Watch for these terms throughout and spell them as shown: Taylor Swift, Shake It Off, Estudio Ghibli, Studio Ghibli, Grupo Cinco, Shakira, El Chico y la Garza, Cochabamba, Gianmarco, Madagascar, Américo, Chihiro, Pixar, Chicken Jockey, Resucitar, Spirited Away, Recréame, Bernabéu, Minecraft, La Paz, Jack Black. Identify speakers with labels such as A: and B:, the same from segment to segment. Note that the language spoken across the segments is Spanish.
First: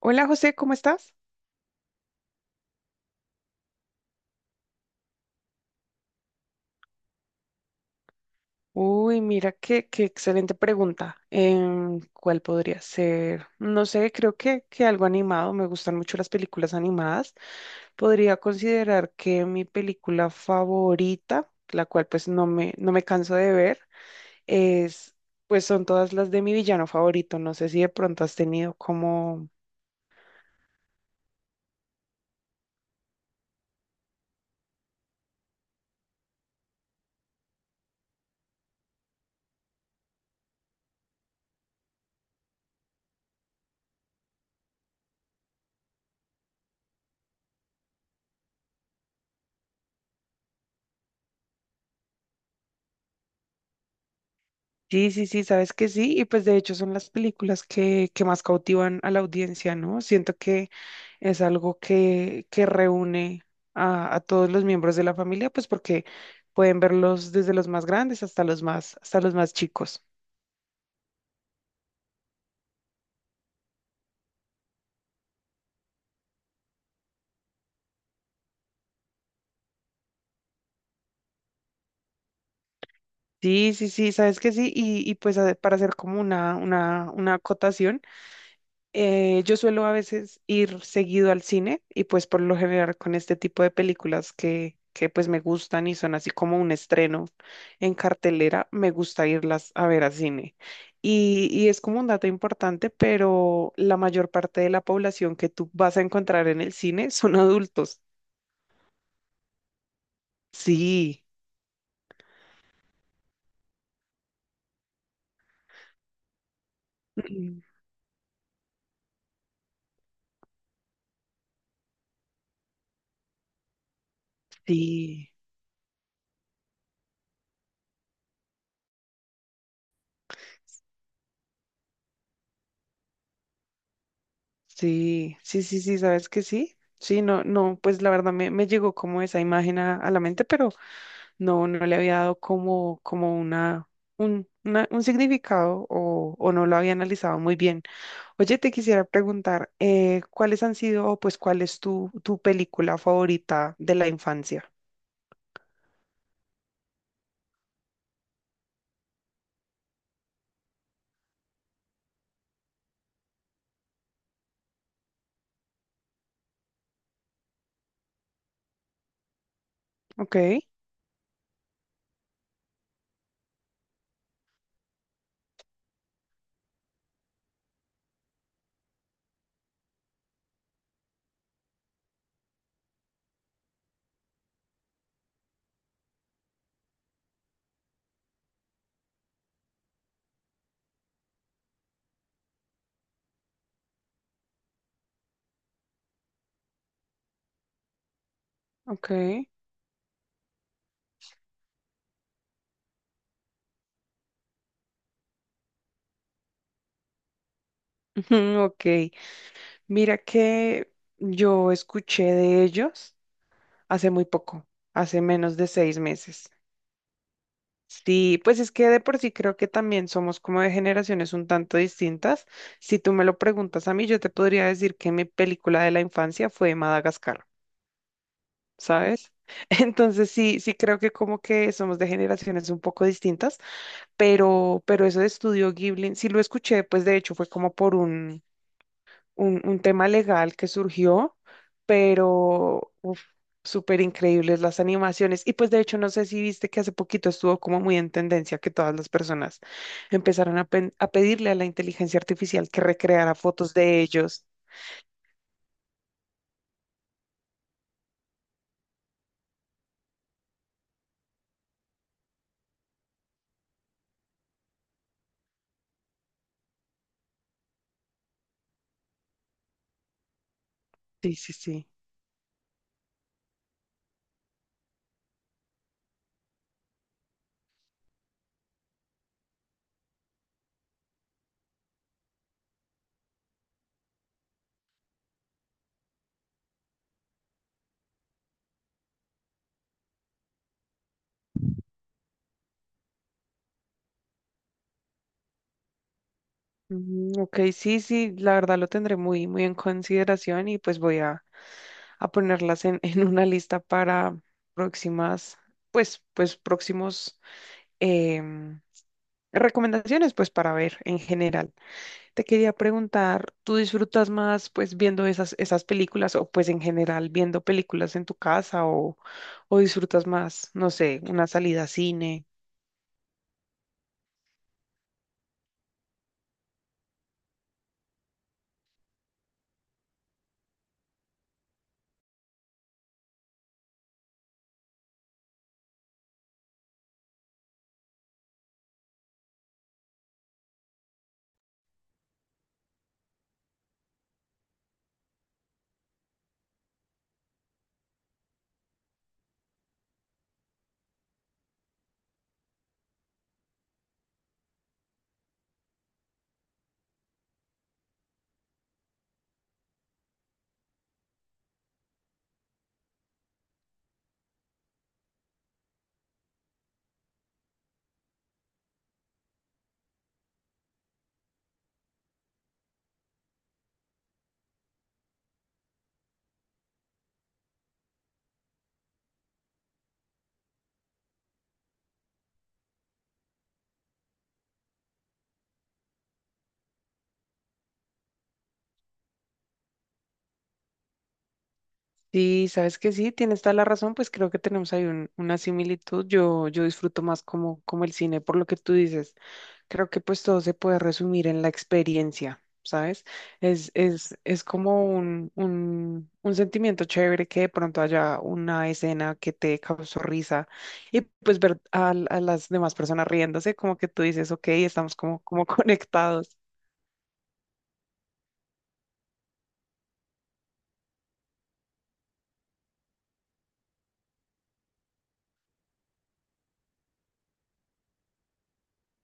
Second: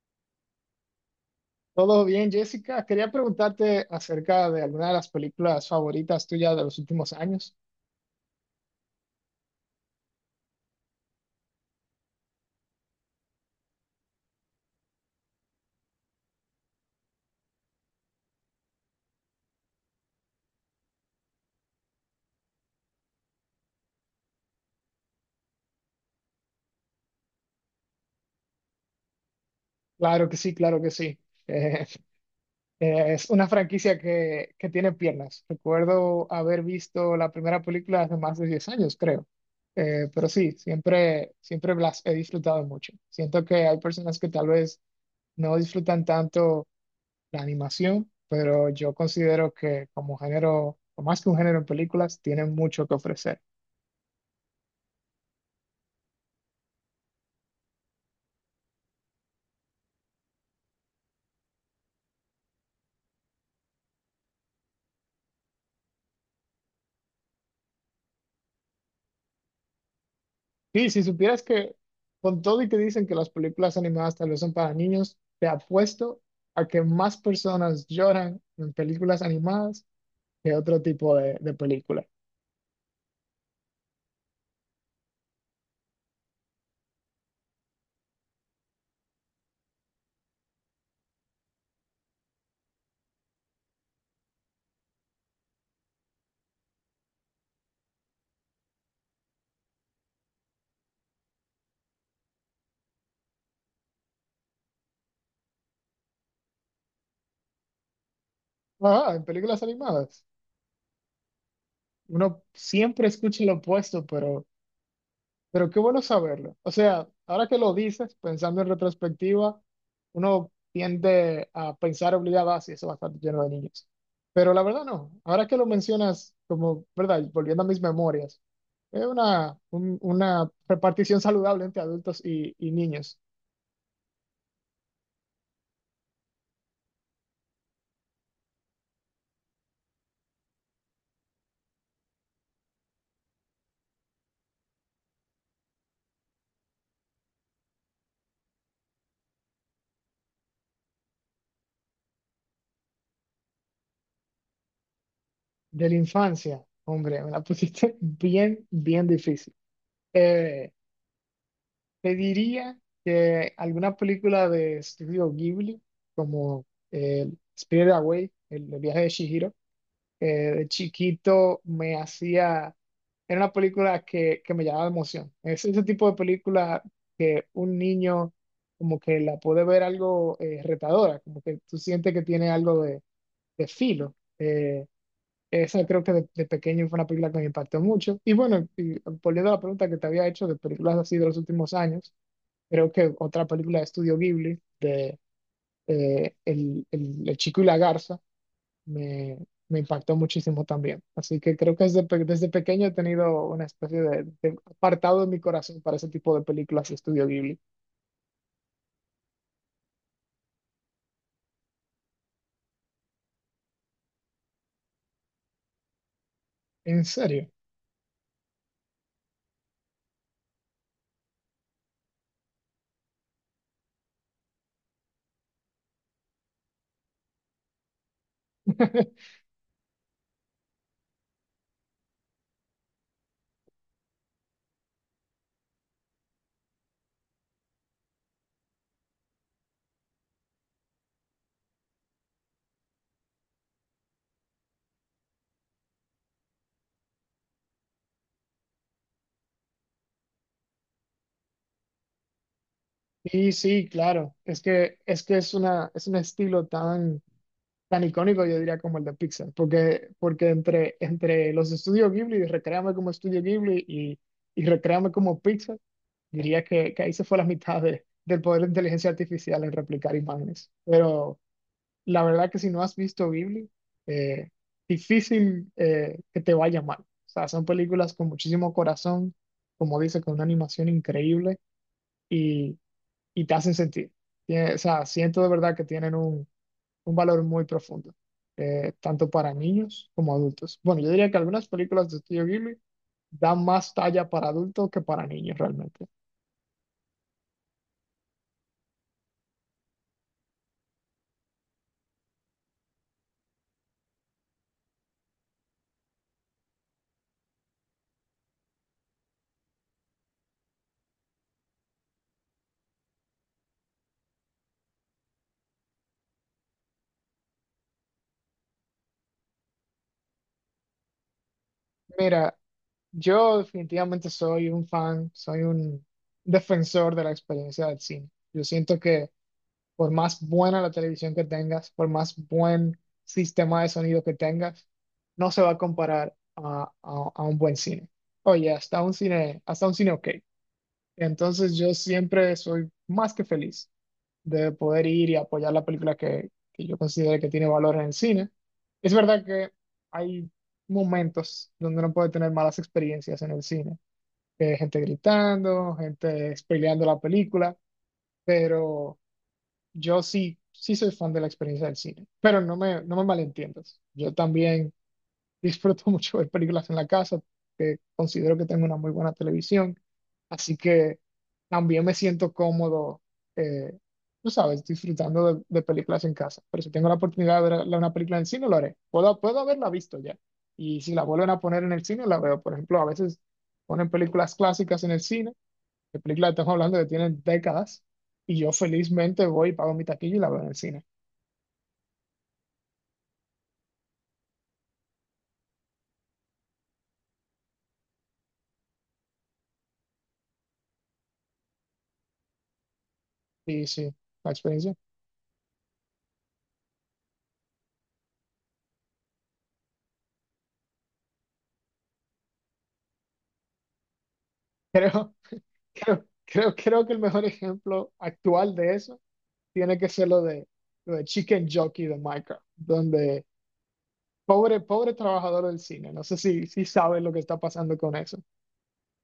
A: Hola José, ¿cómo estás?
B: Todo bien, Jessica. Quería preguntarte acerca de alguna de las películas favoritas tuyas de los últimos años.
A: Uy, mira qué excelente pregunta. ¿Cuál podría ser? No sé, creo que algo animado. Me gustan mucho las películas animadas. Podría considerar que mi película favorita, la cual pues no me canso de ver, es, pues son todas las de mi villano favorito. No sé si de pronto has tenido como.
B: Claro que sí, claro que sí. Eh, es una franquicia que tiene piernas. Recuerdo haber visto la primera película hace más de 10 años, creo. Pero sí, siempre las he disfrutado mucho. Siento que hay personas que tal vez no disfrutan tanto la animación, pero yo considero que como género, o más que un género en películas, tienen mucho que ofrecer.
A: Sí, sabes que sí, y pues de hecho son las películas que más cautivan a la audiencia, ¿no? Siento que es algo que reúne a todos los miembros de la familia, pues porque pueden verlos desde los más grandes hasta los hasta los más chicos.
B: Sí, si supieras que con todo y que dicen que las películas animadas tal vez son para niños, te apuesto a que más personas lloran en películas animadas que otro tipo de película.
A: Sí, sabes que sí, y pues para hacer como una acotación. Yo suelo a veces ir seguido al cine y pues por lo general con este tipo de películas que pues me gustan y son así como un estreno en cartelera, me gusta irlas a ver al cine. Y es como un dato importante, pero la mayor parte de la población que tú vas a encontrar en el cine son adultos.
B: Ajá, en películas animadas.
A: Sí,
B: Uno siempre escucha lo opuesto, pero pero qué bueno saberlo. O sea, ahora que
A: mm,
B: lo dices, pensando en retrospectiva, uno tiende a pensar obligado así, eso va a estar lleno de niños. Pero la verdad no.
A: sí,
B: Ahora que lo mencionas, como, ¿verdad? Y volviendo a mis memorias, es una repartición saludable entre adultos y niños.
A: sí, ¿sabes que sí? Sí, no, no, pues la verdad me llegó como esa imagen a la mente, pero no, no le había dado como, como una, un significado o no lo había analizado muy bien. Oye, te quisiera preguntar, ¿cuáles han sido o pues cuál es tu película favorita de la infancia?
B: De la infancia, hombre, me la pusiste bien, bien difícil. Eh, Te diría que alguna película de Estudio Ghibli, como eh, Spirited Away, el viaje de Chihiro, eh,
A: Ok,
B: de chiquito me hacía, era una película que me llamaba la emoción. Es ese tipo de película que un niño como que la puede ver algo retadora, como que tú sientes que tiene algo de filo. Eh, Esa creo que de pequeño fue una película que me impactó mucho. Y bueno, y volviendo a la pregunta que te había hecho de películas así de los últimos años, creo que otra película de Estudio Ghibli, de El Chico y la Garza,
A: ok.
B: me, me impactó muchísimo también. Así que creo que desde pequeño he tenido una especie de apartado en mi corazón para ese tipo de películas de Estudio Ghibli.
A: Ujú, ok, mira que yo escuché de ellos hace muy poco, hace menos de 6 meses.
B: ¿En serio?
A: Sí, pues es que de por sí creo que también somos como de generaciones un tanto distintas. Si tú me lo preguntas a mí, yo te podría decir que mi película de la infancia fue Madagascar, ¿sabes? Entonces sí, sí creo que como que somos de generaciones un poco distintas, pero eso de Estudio Ghibli, sí lo escuché, pues de hecho fue como por un un tema legal que surgió, pero uf, súper increíbles las animaciones. Y pues de hecho, no sé si viste que hace poquito estuvo como muy en tendencia que todas las personas empezaron a pedirle a la inteligencia artificial que recreara
B: Sí,
A: fotos
B: sí,
A: de
B: claro.
A: ellos.
B: Es que es un estilo tan icónico, yo diría como el de Pixar, porque entre los estudios Ghibli y Recréame como estudio Ghibli y Recréame como Pixar, diría que ahí se fue la mitad del poder de inteligencia artificial en replicar imágenes.
A: Sí,
B: Pero
A: sí, sí.
B: la verdad que si no has visto Ghibli, eh, difícil que te vaya mal. O sea, son películas con muchísimo corazón, como dice, con una animación increíble y te hacen sentir. O sea, siento de verdad que tienen un valor muy profundo, tanto para niños como adultos. Bueno, yo diría que algunas películas de Studio Ghibli dan más talla para adultos que para niños realmente.
A: Ujú, ok, sí, la verdad lo tendré muy en consideración y pues voy a ponerlas en, en una lista para próximas, pues próximos em, recomendaciones, pues para ver en general. Te quería preguntar, ¿tú disfrutas más pues viendo esas películas o pues en general viendo películas en tu casa o disfrutas más, no sé, una salida a cine?
B: Mira, yo definitivamente soy un defensor de la experiencia del cine. Yo siento que por más buena la televisión que tengas, por más buen sistema de sonido que tengas, no se va a comparar a un buen cine. Oye, hasta un cine ok. Entonces yo siempre soy más que feliz de poder ir y apoyar la película que yo considero que tiene valor en el cine. Es verdad que hay momentos donde uno puede tener malas experiencias en el cine, que hay gente gritando, gente spoileando la película, pero yo sí soy fan de la experiencia del cine, pero no me malentiendas. Yo también disfruto mucho ver películas en la casa, que considero que tengo una muy buena televisión, así que también me siento cómodo, eh, tú sabes, disfrutando de películas en casa. Pero si tengo la oportunidad de ver una película en el cine, lo haré. Puedo haberla visto ya. Y si la vuelven a poner en el cine, la veo. Por ejemplo, a veces ponen películas clásicas en el cine. La película estamos hablando que tiene décadas, y yo felizmente voy y pago mi taquilla y la veo en el cine.
A: Sí, sabes que sí, tienes toda la razón, pues creo que tenemos ahí una similitud. Yo disfruto más como el cine, por lo que tú dices. Creo que pues todo se puede resumir en la experiencia, ¿sabes?
B: Y sí, la
A: Es
B: experiencia.
A: como un sentimiento chévere que de pronto haya una escena que te causó risa y pues ver a las demás personas riéndose, como que tú dices, ok, estamos
B: Creo,
A: como
B: creo,
A: conectados.
B: creo, creo que el mejor ejemplo actual de eso tiene que ser lo de Chicken Jockey de Minecraft, donde pobre trabajador del cine, no sé si sabes lo que está pasando con eso.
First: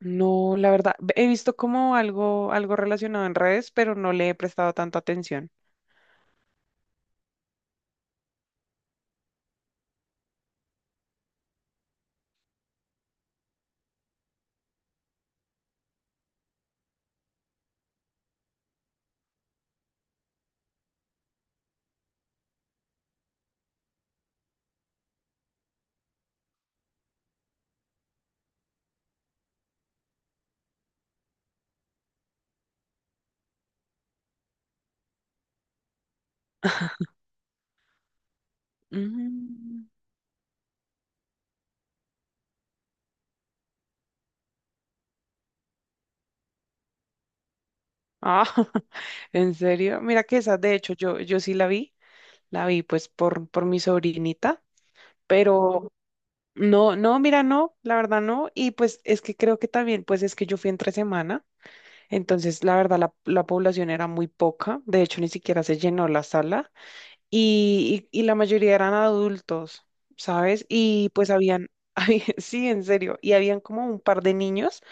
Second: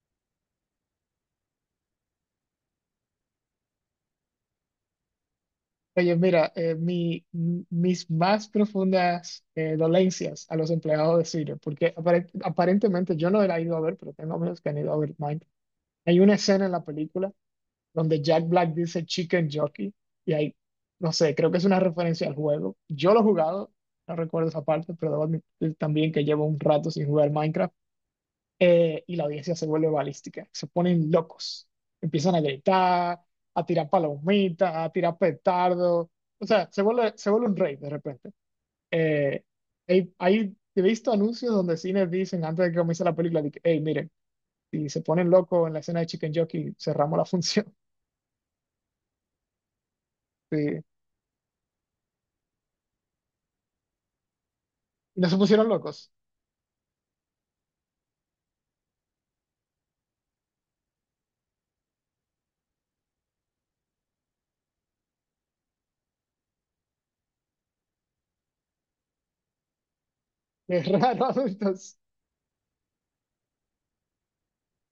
A: No, la verdad, he visto como algo relacionado en redes, pero no le he prestado tanta atención.
B: Oye, mira, mis más profundas dolencias a los empleados de cine, porque aparentemente yo no la he ido a ver, pero tengo amigos que han ido a ver Minecraft. Hay una escena en la película donde Jack Black dice Chicken Jockey y hay, no sé, creo que es una referencia al juego. Yo lo he jugado, no recuerdo esa parte, pero debo admitir también que llevo un rato sin jugar Minecraft, y la audiencia se vuelve balística, se ponen locos, empiezan a gritar, a tirar palomitas, a tirar petardos, o sea, se vuelve un rey de repente. Eh,
A: Mm.
B: he visto anuncios donde cines dicen antes de que comience la película, de que, hey, miren, si se ponen locos en la escena de Chicken Jockey, cerramos la función.
A: Ah, ¿en serio? Mira que esa, de
B: Sí.
A: hecho, yo sí la vi. La vi pues por mi sobrinita,
B: Y no se pusieron
A: pero
B: locos.
A: no, no, mira, no, la verdad no. Y pues es que creo que también, pues es que yo fui entre semana, entonces la verdad la población era muy poca, de hecho ni siquiera se llenó la sala y la mayoría eran adultos, ¿sabes?
B: Es
A: Y
B: raro,
A: pues habían,
B: adultos.
A: había- sí, en serio, y habían como un par de niños,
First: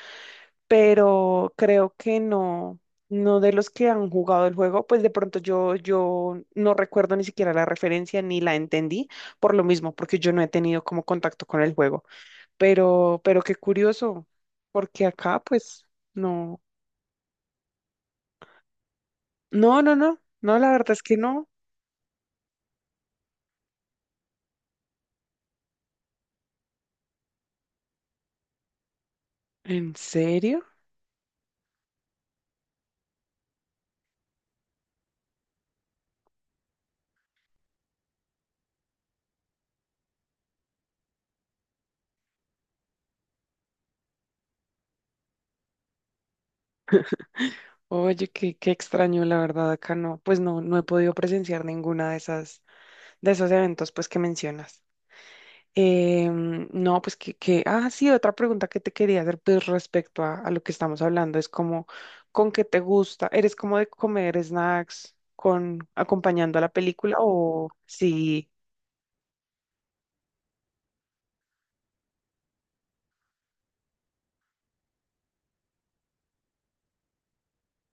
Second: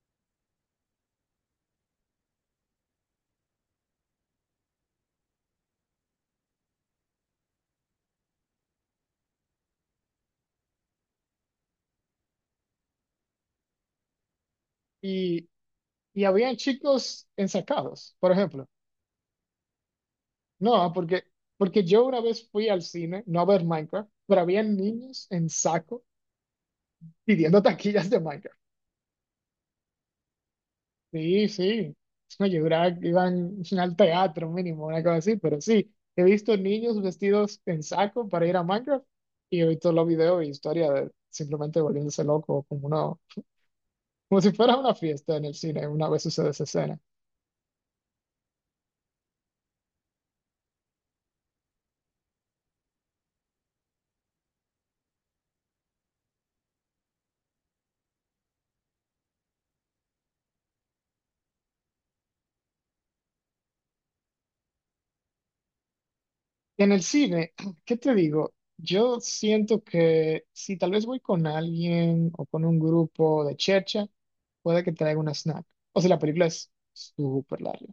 A: pero creo que no, no de los que han jugado el juego, pues de pronto yo no recuerdo ni siquiera la referencia ni la entendí por lo mismo, porque yo no he tenido como contacto con el juego, pero qué curioso, porque acá
B: Y,
A: pues
B: y habían
A: no,
B: chicos ensacados, por ejemplo.
A: no, no, no, no, la
B: No,
A: verdad es que
B: porque,
A: no.
B: porque yo una vez fui al cine, no a ver Minecraft, pero habían niños en saco pidiendo taquillas de Minecraft.
A: ¿En serio?
B: Sí, sí. No, yo juraba que iban al teatro mínimo, una cosa así, pero sí. He visto niños vestidos en saco para ir a Minecraft y he visto los videos y historias de simplemente volviéndose loco como una, como si fuera una fiesta en el cine, una vez sucede esa escena.
A: Oye, qué extraño, la verdad, acá no, pues no, no he podido presenciar ninguna de esas, de esos eventos pues que mencionas. No, pues sí, otra pregunta que te quería hacer, pues respecto a lo que estamos hablando, es como, ¿con qué te gusta? ¿Eres como de comer snacks con acompañando a la
B: En el
A: película
B: cine,
A: o
B: ¿qué te
A: sí?
B: digo? Yo siento que si tal vez voy con alguien o con un grupo de chercha, puede que traiga una snack. O sea, la película es súper larga.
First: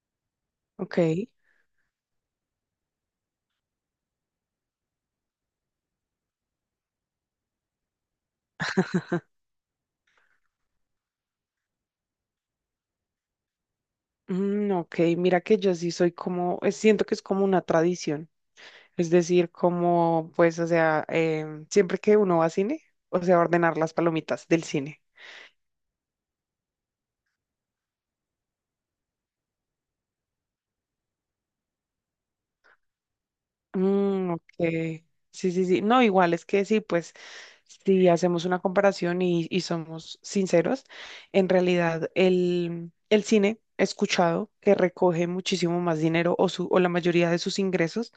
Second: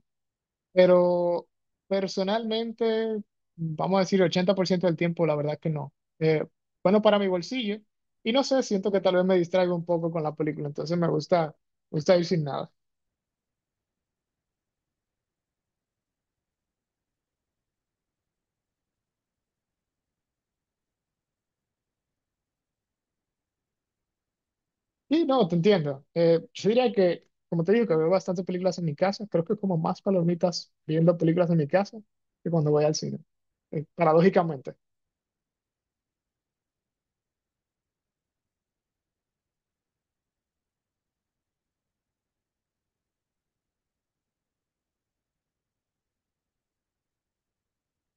A: Ok.
B: Pero personalmente, vamos a decir 80% del tiempo, la verdad que no. Eh, bueno, para mi bolsillo. Y no sé, siento que tal vez me distraigo un poco con la película, entonces me gusta ir sin nada.
A: Mm, ok, mira que yo sí soy como, siento que es como una tradición, es decir, como, pues, o sea, siempre que uno va a cine, o sea, ordenar las palomitas del cine.
B: Sí, no, te entiendo. Yo diría que, como te digo, que veo bastantes películas en mi casa, creo que como más palomitas viendo películas en mi casa que cuando voy al cine,
A: Mm, ok.
B: paradójicamente.
A: Sí. No, igual es que sí, pues si hacemos una comparación y somos sinceros, en realidad el cine he escuchado que recoge muchísimo más dinero o, su, o la mayoría de sus ingresos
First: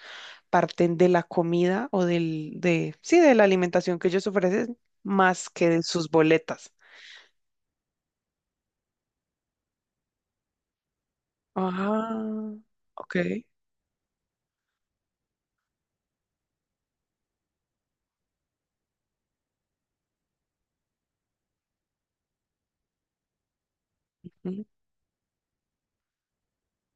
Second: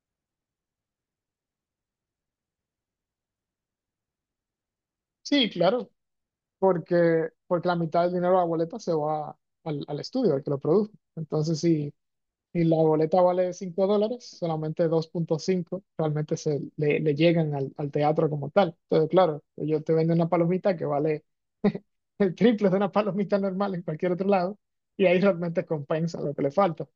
A: parten de la comida o del, de, sí, de la alimentación que ellos ofrecen
B: Sí,
A: más que de
B: claro,
A: sus boletas.
B: porque la mitad del dinero de la boleta se va al estudio, al que lo produce. Entonces, sí.
A: Ah,
B: Y la
A: ok.
B: boleta vale $5, solamente 2.5 realmente le llegan al teatro como tal. Entonces, claro, yo te vendo una palomita que vale el triple de una palomita normal en cualquier otro lado, y ahí realmente compensa lo que le falta.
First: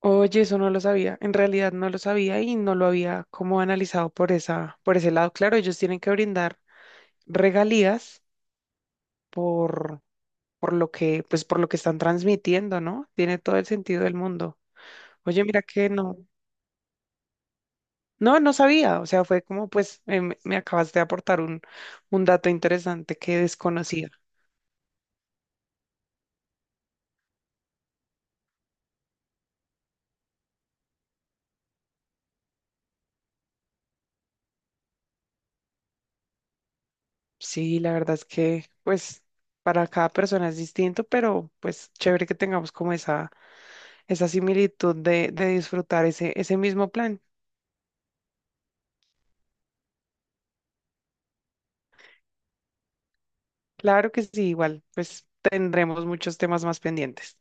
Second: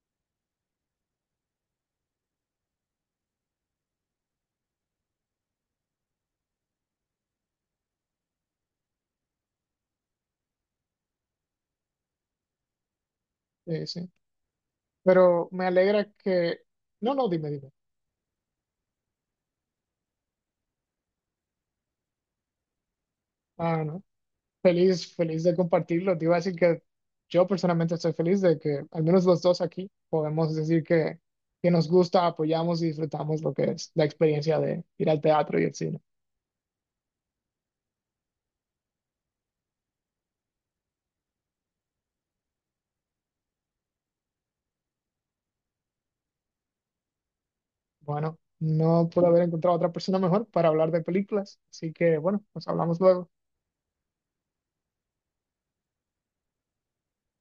A: Oye, eso no lo sabía. En realidad no lo sabía y no lo había como analizado por esa, por ese lado. Claro, ellos tienen que brindar regalías por, por lo que, pues por lo que están transmitiendo, ¿no? Tiene todo el sentido
B: Sí.
A: del mundo. Oye,
B: Pero
A: mira
B: me
A: que
B: alegra
A: no,
B: que... No, no, dime, dime.
A: no sabía. O sea, fue como, pues, me acabaste de aportar un dato interesante que
B: Ah, no.
A: desconocía.
B: Feliz de compartirlo. Te iba a decir que yo personalmente estoy feliz de que al menos los dos aquí podemos decir que nos gusta, apoyamos y disfrutamos lo que es la experiencia de ir al teatro y el cine.
A: Sí, la verdad es que, pues, para cada persona es distinto, pero pues chévere que tengamos como esa esa similitud de disfrutar ese, ese mismo plan.
B: Bueno, no puedo haber encontrado otra persona mejor para hablar de películas, así que bueno, nos hablamos luego.
A: Claro que sí, igual, pues tendremos muchos temas más pendientes.